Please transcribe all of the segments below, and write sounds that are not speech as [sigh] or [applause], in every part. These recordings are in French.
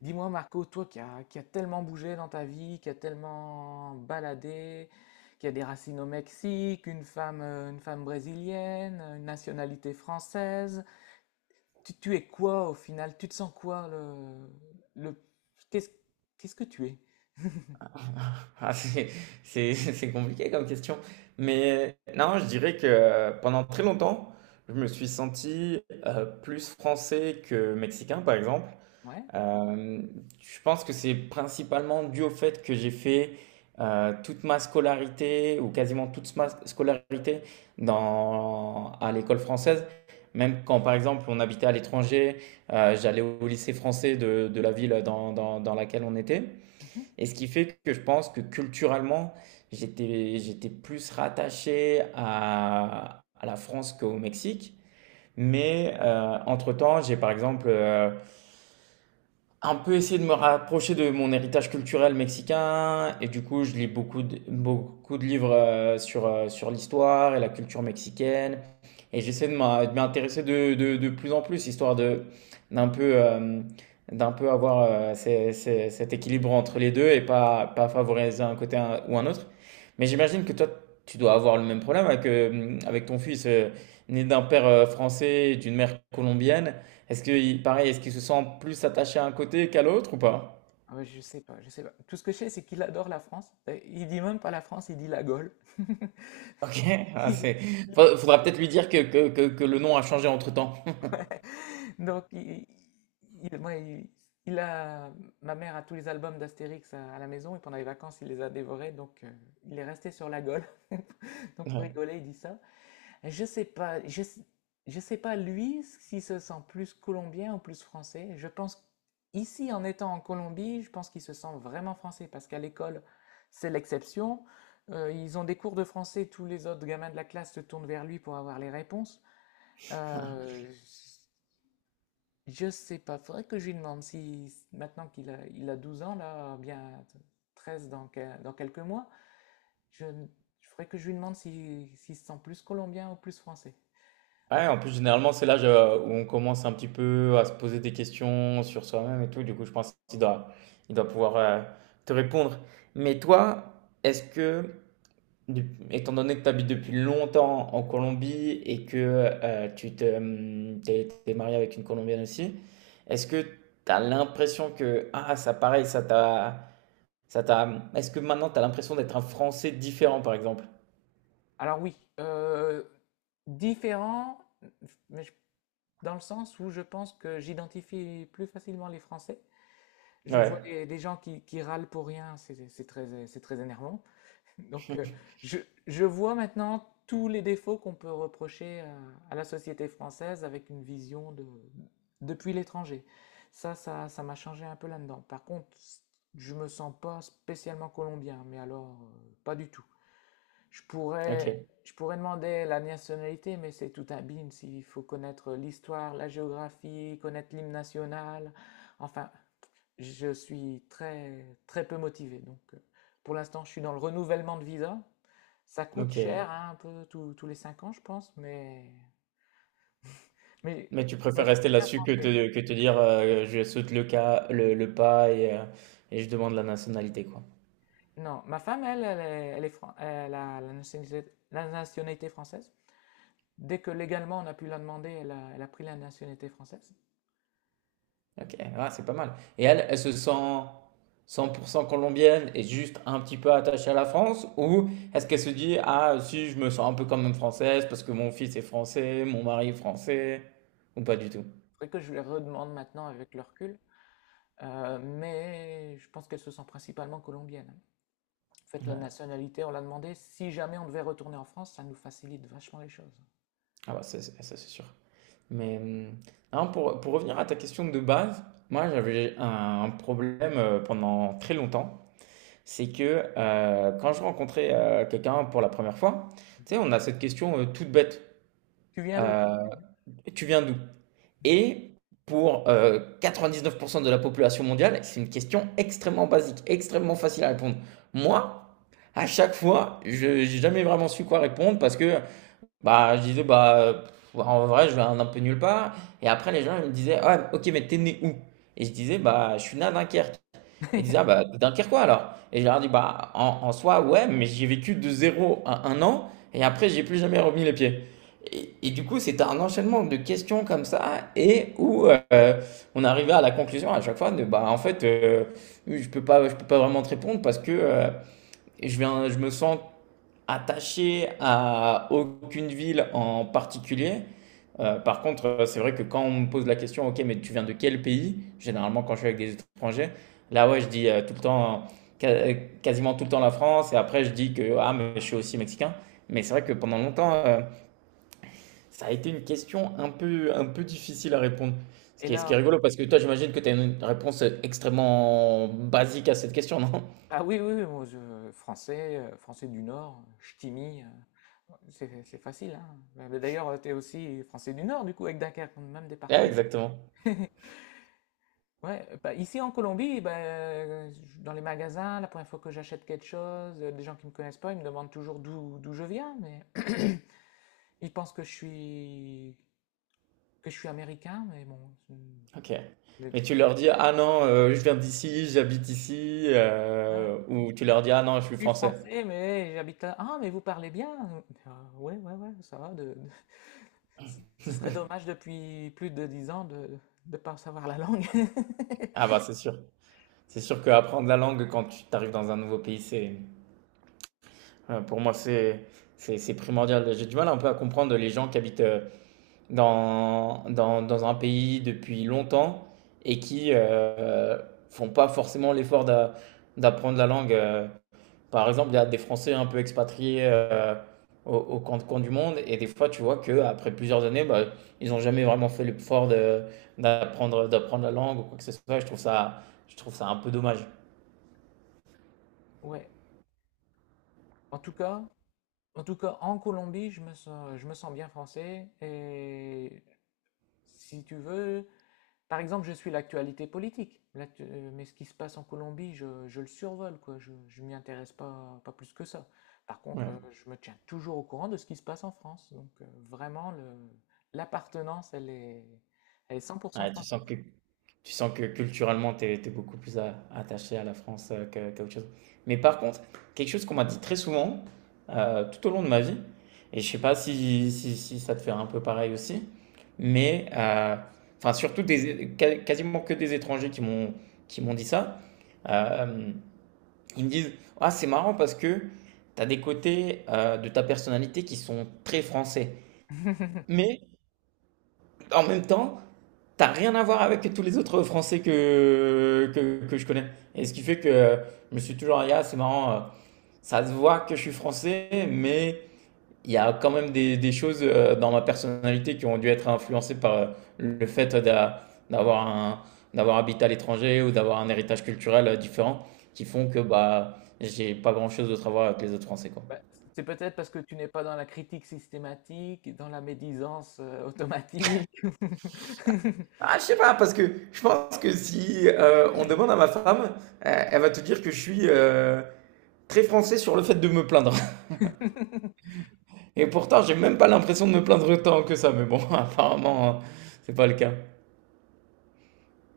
Dis-moi Marco, toi qui a tellement bougé dans ta vie, qui a tellement baladé, qui a des racines au Mexique, une femme brésilienne, une nationalité française, tu es quoi au final? Tu te sens quoi le, qu'est-ce, qu'est-ce que tu es? [laughs] Ah, c'est compliqué comme question. Mais non, je dirais que pendant très longtemps, je me suis senti plus français que mexicain, par exemple. Ouais? Euh, je pense que c'est principalement dû au fait que j'ai fait toute ma scolarité, ou quasiment toute ma scolarité, à l'école française. Même quand, par exemple, on habitait à l'étranger, j'allais au lycée français de la ville dans laquelle on était. Mhm. Et ce qui fait que je pense que culturellement, j'étais plus rattaché à la France qu'au Mexique. Mais entre-temps, j'ai par exemple un peu essayer de me rapprocher de mon héritage culturel mexicain. Et du coup, je lis beaucoup de livres sur l'histoire et la culture mexicaine. Et j'essaie de de m'y de plus en plus, histoire de, d'un peu, euh, d'un peu avoir cet équilibre entre les deux et pas favoriser un côté ou un autre. Mais j'imagine que toi, tu dois avoir le même problème avec ton fils, né d'un père français et d'une mère colombienne. Est-ce que, pareil, est-ce qu'il se sent plus attaché à un côté qu'à l'autre ou pas? Ah ouais, je sais pas, je sais pas. Tout ce que je sais, c'est qu'il adore la France. Il dit même pas la France, il dit la Gaule. [laughs] OK, [laughs] ah, c'est fa faudra peut-être lui dire que le nom a changé entre-temps. [laughs] Donc, ouais, il a, ma mère a tous les albums d'Astérix à la maison et pendant les vacances, il les a dévorés. Donc, il est resté sur la gaule. [laughs] Donc, pour rigoler, il dit ça. Et je sais pas, je sais pas lui s'il se sent plus colombien ou plus français. Je pense ici, en étant en Colombie, je pense qu'il se sent vraiment français parce qu'à l'école, c'est l'exception. Ils ont des cours de français, tous les autres gamins de la classe se tournent vers lui pour avoir les réponses. Ouais, Euh, je sais pas, faudrait que je lui demande si maintenant qu'il a 12 ans, là, bien 13 dans quelques mois, je, je faudrait que je lui demande si, s'il se sent plus colombien ou plus français. En ouais, tout- en plus, généralement, c'est l'âge, où on commence un petit peu à se poser des questions sur soi-même et tout. Du coup, je pense qu'il doit pouvoir, te répondre. Mais toi, est-ce que Étant donné que tu habites depuis longtemps en Colombie et que t'es marié avec une Colombienne aussi, est-ce que tu as l'impression que, ah, ça pareil, est-ce que maintenant tu as l'impression d'être un Français différent, par exemple? alors oui, différent, mais dans le sens où je pense que j'identifie plus facilement les Français. Je vois Ouais, les gens qui râlent pour rien, c'est très énervant. Donc, je, je vois maintenant tous les défauts qu'on peut reprocher à la société française avec une vision depuis l'étranger. Ça m'a changé un peu là-dedans. Par contre, je me sens pas spécialement colombien, mais alors, pas du tout. Je pourrais, ok, je pourrais demander la nationalité, mais c'est tout un bin s'il faut connaître l'histoire, la géographie, connaître l'hymne national. Enfin, je suis très, très peu motivé. Donc, pour l'instant, je suis dans le renouvellement de visa. Ça coûte ok. cher, hein, un peu tous les 5 ans, je pense, mais, Mais tu je me préfères sens rester bien là-dessus français. Que te dire, je saute le pas et je demande la nationalité, quoi. Non, ma femme, elle a la nationalité française. Dès que légalement on a pu la demander, elle a pris la nationalité française. Ok, ah, c'est pas mal. Et elle se sent 100% colombienne et juste un petit peu attachée à la France? Ou est-ce qu'elle se dit, ah, si, je me sens un peu quand même française parce que mon fils est français, mon mari est français? Ou pas du tout? Faudrait que je lui redemande maintenant avec le recul. Mais je pense qu'elle se sent principalement colombienne, hein. En fait, la Ouais. nationalité, on l'a demandé. Si jamais on devait retourner en France, ça nous facilite vachement les choses. Ah, bah, ça, c'est sûr. Mais non, pour revenir à ta question de base, moi, j'avais un problème pendant très longtemps. C'est que quand je rencontrais quelqu'un pour la première fois, tu sais, Mhm. on a cette question toute bête. Tu viens d'où? Euh, tu viens d'où? Et pour 99% de la population mondiale, c'est une question extrêmement basique, extrêmement facile à répondre. Moi, à chaque fois, je n'ai jamais vraiment su quoi répondre parce que bah, je disais, bah, en vrai, je vais un peu nulle part. Et après, les gens ils me disaient, ah, ok, mais t'es né où? Et je disais, bah, je suis né à Dunkerque. Ils disaient, ah [laughs] bah, Dunkerquois alors. Et je leur ai dit bah, en soi, ouais, mais j'ai vécu de 0 à 1 an, et après, j'ai plus jamais remis les pieds. Et du coup, c'était un enchaînement de questions comme ça, et où on arrivait à la conclusion à chaque fois de, bah, en fait, je peux pas vraiment te répondre parce que je me sens attaché à aucune ville en particulier. Par contre, c'est vrai que quand on me pose la question, ok, mais tu viens de quel pays? Généralement, quand je suis avec des étrangers, là, ouais, je dis tout le temps, ca- quasiment tout le temps la France, et après, je dis que ah, mais je suis aussi mexicain. Mais c'est vrai que pendant longtemps, ça a été une question un peu difficile à répondre. Ce Et qui est, ce là, qui est rigolo, parce que toi, j'imagine que tu as une réponse extrêmement basique à cette question, non? [laughs] ah oui, oui, oui, moi, français, français du Nord, ch'timi, c'est facile, hein. Mais d'ailleurs, tu es aussi français du Nord, du coup, avec Dunkerque, même Ouais, département. exactement. [laughs] Ouais, bah, ici en Colombie, bah, dans les magasins, la première fois que j'achète quelque chose, des gens qui me connaissent pas, ils me demandent toujours d'où je viens, mais [clears throat] ils pensent que je suis américain, mais bon, Ok. mais, Mais tu leur dis, ah non, je viens d'ici, j'habite ici, ouais, ou tu leur dis, ah non, je suis je suis français. français, mais j'habite là. Ah, mais vous parlez bien? Ah, ouais, ouais, ouais, ça va. Ce serait dommage depuis plus de 10 ans de ne pas savoir la langue. Ah [laughs] bah c'est sûr. C'est sûr qu'apprendre la langue quand tu arrives dans un nouveau pays, c'est, pour moi, c'est primordial. J'ai du mal un peu à comprendre les gens qui habitent dans un pays depuis longtemps et qui font pas forcément l'effort d'apprendre la langue. Par exemple, il y a des Français un peu expatriés au camp de coin du monde, et des fois, tu vois qu'après plusieurs années, bah, ils n'ont jamais vraiment fait l'effort d'apprendre la langue ou quoi que ce soit. Je trouve ça un peu dommage. Ouais. En tout cas, en tout cas, en Colombie, je me sens bien français. Et si tu veux, par exemple, je suis l'actualité politique, mais ce qui se passe en Colombie, je le survole, quoi. Je m'y intéresse pas plus que ça. Par contre, Ouais. Je me tiens toujours au courant de ce qui se passe en France. Donc, vraiment, l'appartenance, elle est 100% Ouais, tu française. sens que Tu sens que culturellement, tu es, beaucoup plus attaché à la France qu'à autre chose. Mais par contre, quelque chose qu'on m'a dit très souvent tout au long de ma vie, et je sais pas si ça te fait un peu pareil aussi, mais enfin surtout quasiment que des étrangers qui m'ont dit ça. Euh, ils me disent, ah c'est marrant parce que tu as des côtés de ta personnalité qui sont très français. [laughs] Mais en même temps, t'as rien à voir avec tous les autres Français que je connais. Et ce qui fait que je me suis toujours dit, ah, c'est marrant, ça se voit que je suis Français, mais il y a quand même des choses dans ma personnalité qui ont dû être influencées par le fait d'avoir un, d'avoir habité à l'étranger ou d'avoir un héritage culturel différent qui font que bah, j'ai pas grand-chose d'autre à voir avec les autres Français, quoi. Bah, c'est peut-être parce que tu n'es pas dans la critique systématique, dans la médisance automatique. Ah, je sais pas, parce que je pense que si on demande à ma femme, elle va te dire que je suis très français sur le fait de me plaindre. [laughs] Et pourtant, j'ai même pas l'impression de me plaindre tant que ça, mais bon, [laughs] apparemment, c'est pas le cas.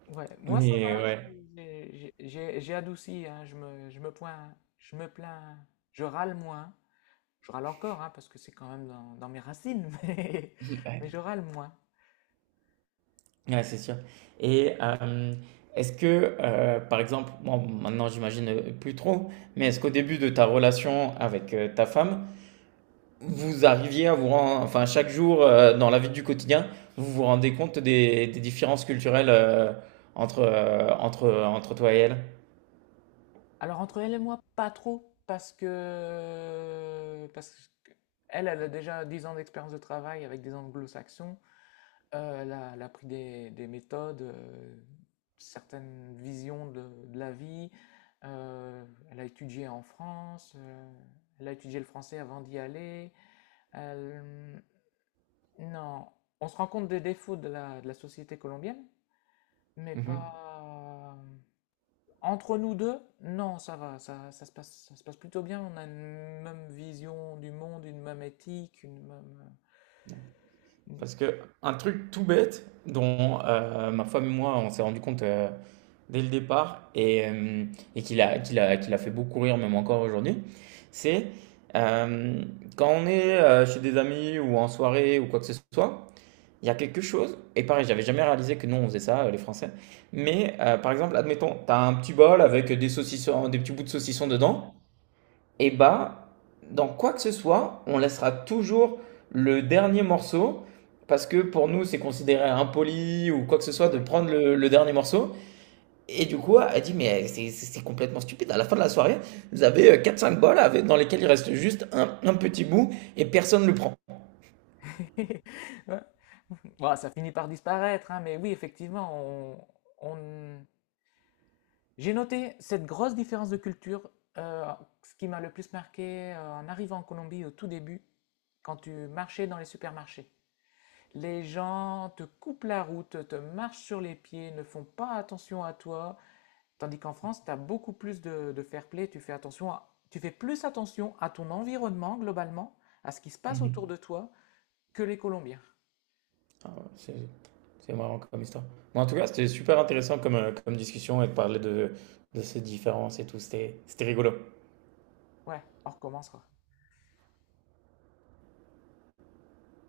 Ouais, moi ça va, Mais ouais, j'ai adouci, hein, je me plains, je râle moins. Je râle encore, hein, parce que c'est quand même dans mes racines, [laughs] mais, je ouais, râle moins. [laughs] ouais, c'est sûr. Et est-ce que, par exemple, bon, maintenant j'imagine plus trop, mais est-ce qu'au début de ta relation avec ta femme, vous arriviez à vous rendre, enfin chaque jour dans la vie du quotidien, vous vous rendez compte des différences culturelles entre toi et elle? Alors entre elle et moi, pas trop, parce que elle a déjà 10 ans d'expérience de travail avec des anglo-saxons. Elle a pris des méthodes, certaines visions de la vie. Euh, elle a étudié en France. Elle a étudié le français avant d'y aller. Elle- Non, on se rend compte des défauts de la société colombienne, mais Mhm. pas. Entre nous deux, non, ça va, ça, ça se passe plutôt bien. On a une même vision du monde, une même éthique, une même. euh, une- Parce que un truc tout bête dont ma femme et moi on s'est rendu compte dès le départ et qu'il a fait beaucoup rire même encore aujourd'hui, c'est euh, quand on est chez des amis ou en soirée ou quoi que ce soit, il y a quelque chose, et pareil, j'avais jamais réalisé que nous on faisait ça, les Français, mais par exemple, admettons, t'as un petit bol avec des saucissons, des petits bouts de saucisson dedans, et bah, dans quoi que ce soit, on laissera toujours le dernier morceau parce que pour nous, c'est considéré impoli ou quoi que ce soit de prendre le dernier morceau. Et du coup, elle dit, mais c'est complètement stupide. À la fin de la soirée, vous avez quatre cinq bols avec, dans lesquels il reste juste un petit bout et personne ne le prend. [laughs] Ouais, bah, ça finit par disparaître, hein, mais oui, effectivement, on, on- j'ai noté cette grosse différence de culture. euh, ce qui m'a le plus marqué en arrivant en Colombie au tout début, quand tu marchais dans les supermarchés. Les gens te coupent la route, te marchent sur les pieds, ne font pas attention à toi, tandis qu'en France, tu as beaucoup plus de fair play, tu fais plus attention à ton environnement globalement, à ce qui se passe autour de Mhm. toi, que les Colombiens. Ah ouais, C'est marrant comme histoire. Mais en tout cas, c'était super intéressant comme discussion et de parler de ces différences et tout. C'était rigolo. Ouais, on recommencera.